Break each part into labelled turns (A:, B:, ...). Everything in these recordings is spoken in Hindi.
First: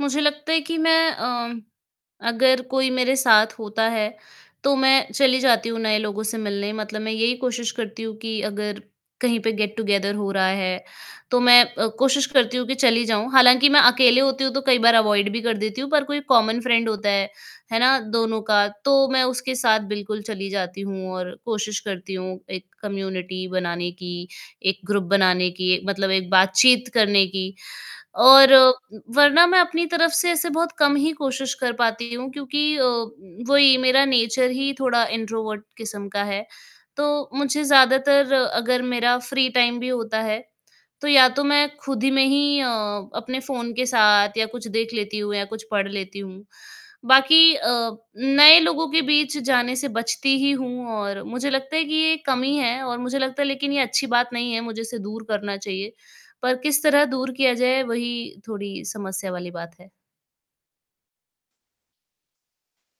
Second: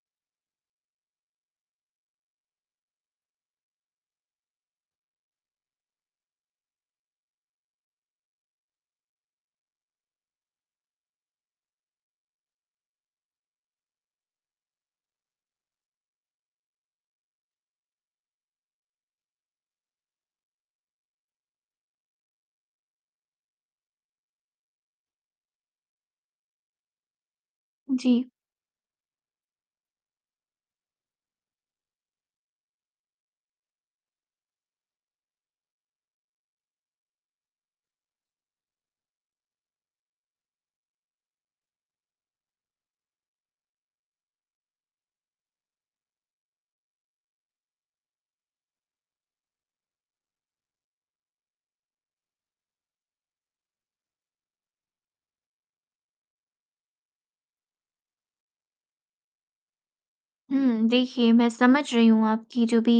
A: मुझे लगता है कि मैं अ, म अगर कोई मेरे साथ होता है, तो मैं चली जाती हूँ नए लोगों से मिलने मतलब मैं यही कोशिश करती हूँ कि अगर कहीं पे गेट टुगेदर हो रहा है, तो मैं अ, कोशिश करती हूँ कि चली जाऊँ। हालाँकि मैं अकेले होती हूँ तो कई बार अवॉइड भी कर देती हूँ पर कोई कॉमन फ्रेंड होता है, है ना? दोनों का, तो मैं उसके साथ बिल्कुल चली जाती हूँ और कोशिश करती हूँ एक कम्युनिटी बनाने की, एक ग्रुप बनाने की मतलब एक बातचीत करने की।
B: जी।
A: और उम, वरना मैं अपनी तरफ से ऐसे बहुत कम ही कोशिश कर पाती हूँ क्योंकि अ, उम, वही मेरा नेचर ही थोड़ा इंट्रोवर्ट किस्म का है, तो मुझे ज़्यादातर अगर मेरा फ्री टाइम भी होता है, तो या तो मैं खुद में ही अ, अपने फ़ोन के साथ या कुछ देख लेती हूँ या कुछ पढ़ लेती हूँ। बाकी अ, नए लोगों के बीच जाने से बचती ही हूँ और मुझे लगता है कि ये कमी है और मुझे लगता है लेकिन ये अच्छी बात नहीं है मुझे इसे दूर करना चाहिए। पर किस तरह दूर किया जाए वही थोड़ी समस्या वाली बात है।
B: हुँ, देखिए मैं समझ रही हूँ आपकी जो भी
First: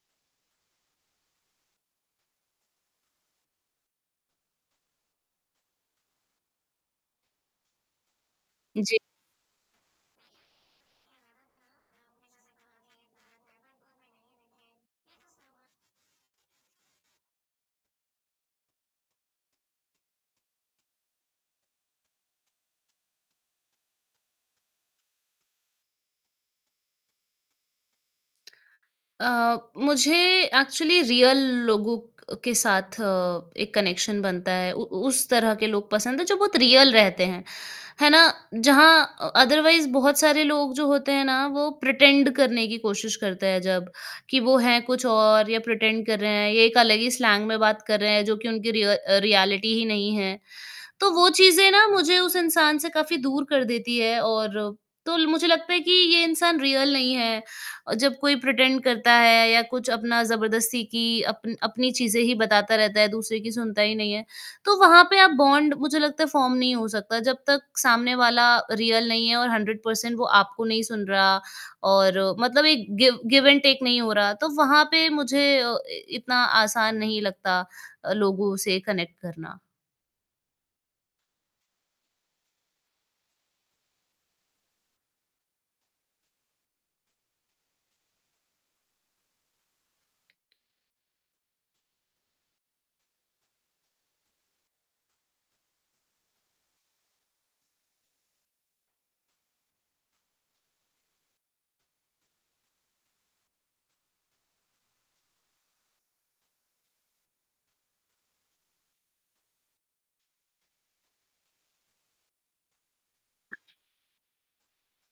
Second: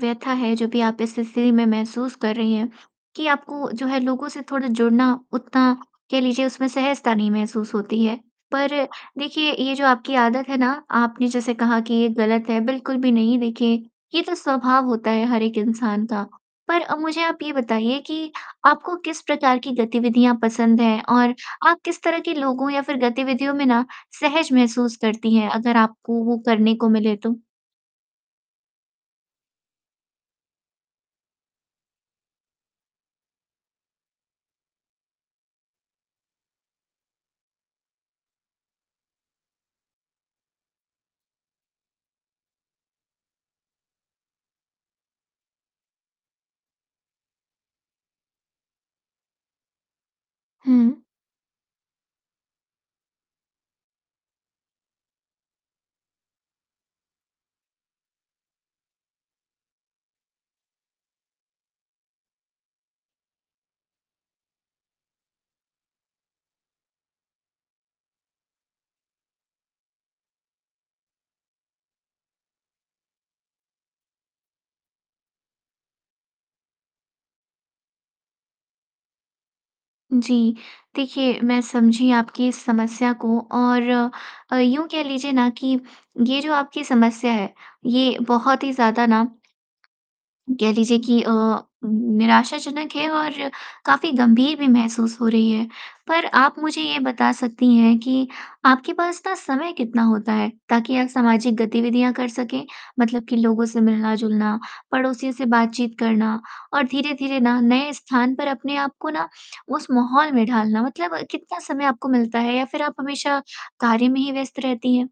B: व्यथा है, जो भी आप इस स्थिति में महसूस कर रही हैं, कि आपको जो है लोगों से थोड़ा जुड़ना उतना कह लीजिए उसमें सहजता नहीं महसूस होती है। पर
A: उ, जी।
B: देखिए ये जो आपकी आदत है ना आपने जैसे कहा कि ये गलत है बिल्कुल भी नहीं देखिए, ये तो स्वभाव होता है हर एक इंसान का। पर अ, मुझे आप ये बताइए कि आपको किस प्रकार की गतिविधियाँ पसंद है और आप किस तरह के लोगों या फिर गतिविधियों में ना सहज महसूस करती हैं अगर आपको वो करने को मिले तो?
A: अ, मुझे एक्चुअली रियल लोगों अ, के साथ एक कनेक्शन बनता है। उ उ उस तरह के लोग पसंद है जो बहुत रियल रहते हैं, है ना? जहाँ अ अदरवाइज़ बहुत सारे लोग जो होते हैं ना, वो प्रिटेंड करने की कोशिश करते हैं जब, कि वो हैं कुछ और या प्रिटेंड कर रहे हैं, ये एक अलग ही स्लैंग में बात कर रहे हैं जो कि उनकी रिय अ, रियलिटी ही नहीं है।
B: हुँ।
A: तो वो चीज़ें ना मुझे उस इंसान से काफ़ी दूर कर देती है और तो ल मुझे लगता है कि ये इंसान रियल नहीं है, अ, जब कोई प्रिटेंड करता है या कुछ अपना जबरदस्ती की अपन अपनी चीज़ें ही बताता रहता है, दूसरे की सुनता ही नहीं है, तो वहाँ पे आप बॉन्ड मुझे लगता है फ़ॉर्म नहीं हो सकता जब तक सामने वाला रियल नहीं है और 100% वो आपको नहीं सुन रहा और मतलब एक गिव गिव एंड टेक नहीं हो रहा, तो वहाँ पे मुझे अ, इतना आसान नहीं लगता, अ, लोगों से कनेक्ट करना।
B: जी, देखिए मैं समझी आपकी इस समस्या को और अ, यूँ कह लीजिए ना कि ये जो आपकी समस्या है, ये बहुत ही ज़्यादा ना कह लीजिए कि अ, उम, निराशाजनक है और काफ़ी गंभीर भी महसूस हो रही है। पर आप मुझे ये बता सकती हैं कि आपके पास ना समय कितना होता है ताकि आप सामाजिक गतिविधियाँ कर सकें? मतलब कि लोगों से मिलना-जुलना, पड़ोसियों से बातचीत करना और धीरे-धीरे ना नए स्थान पर अपने आप को ना उस माहौल में ढालना मतलब कितना समय आपको मिलता है या फिर आप हमेशा कार्य में ही व्यस्त रहती हैं?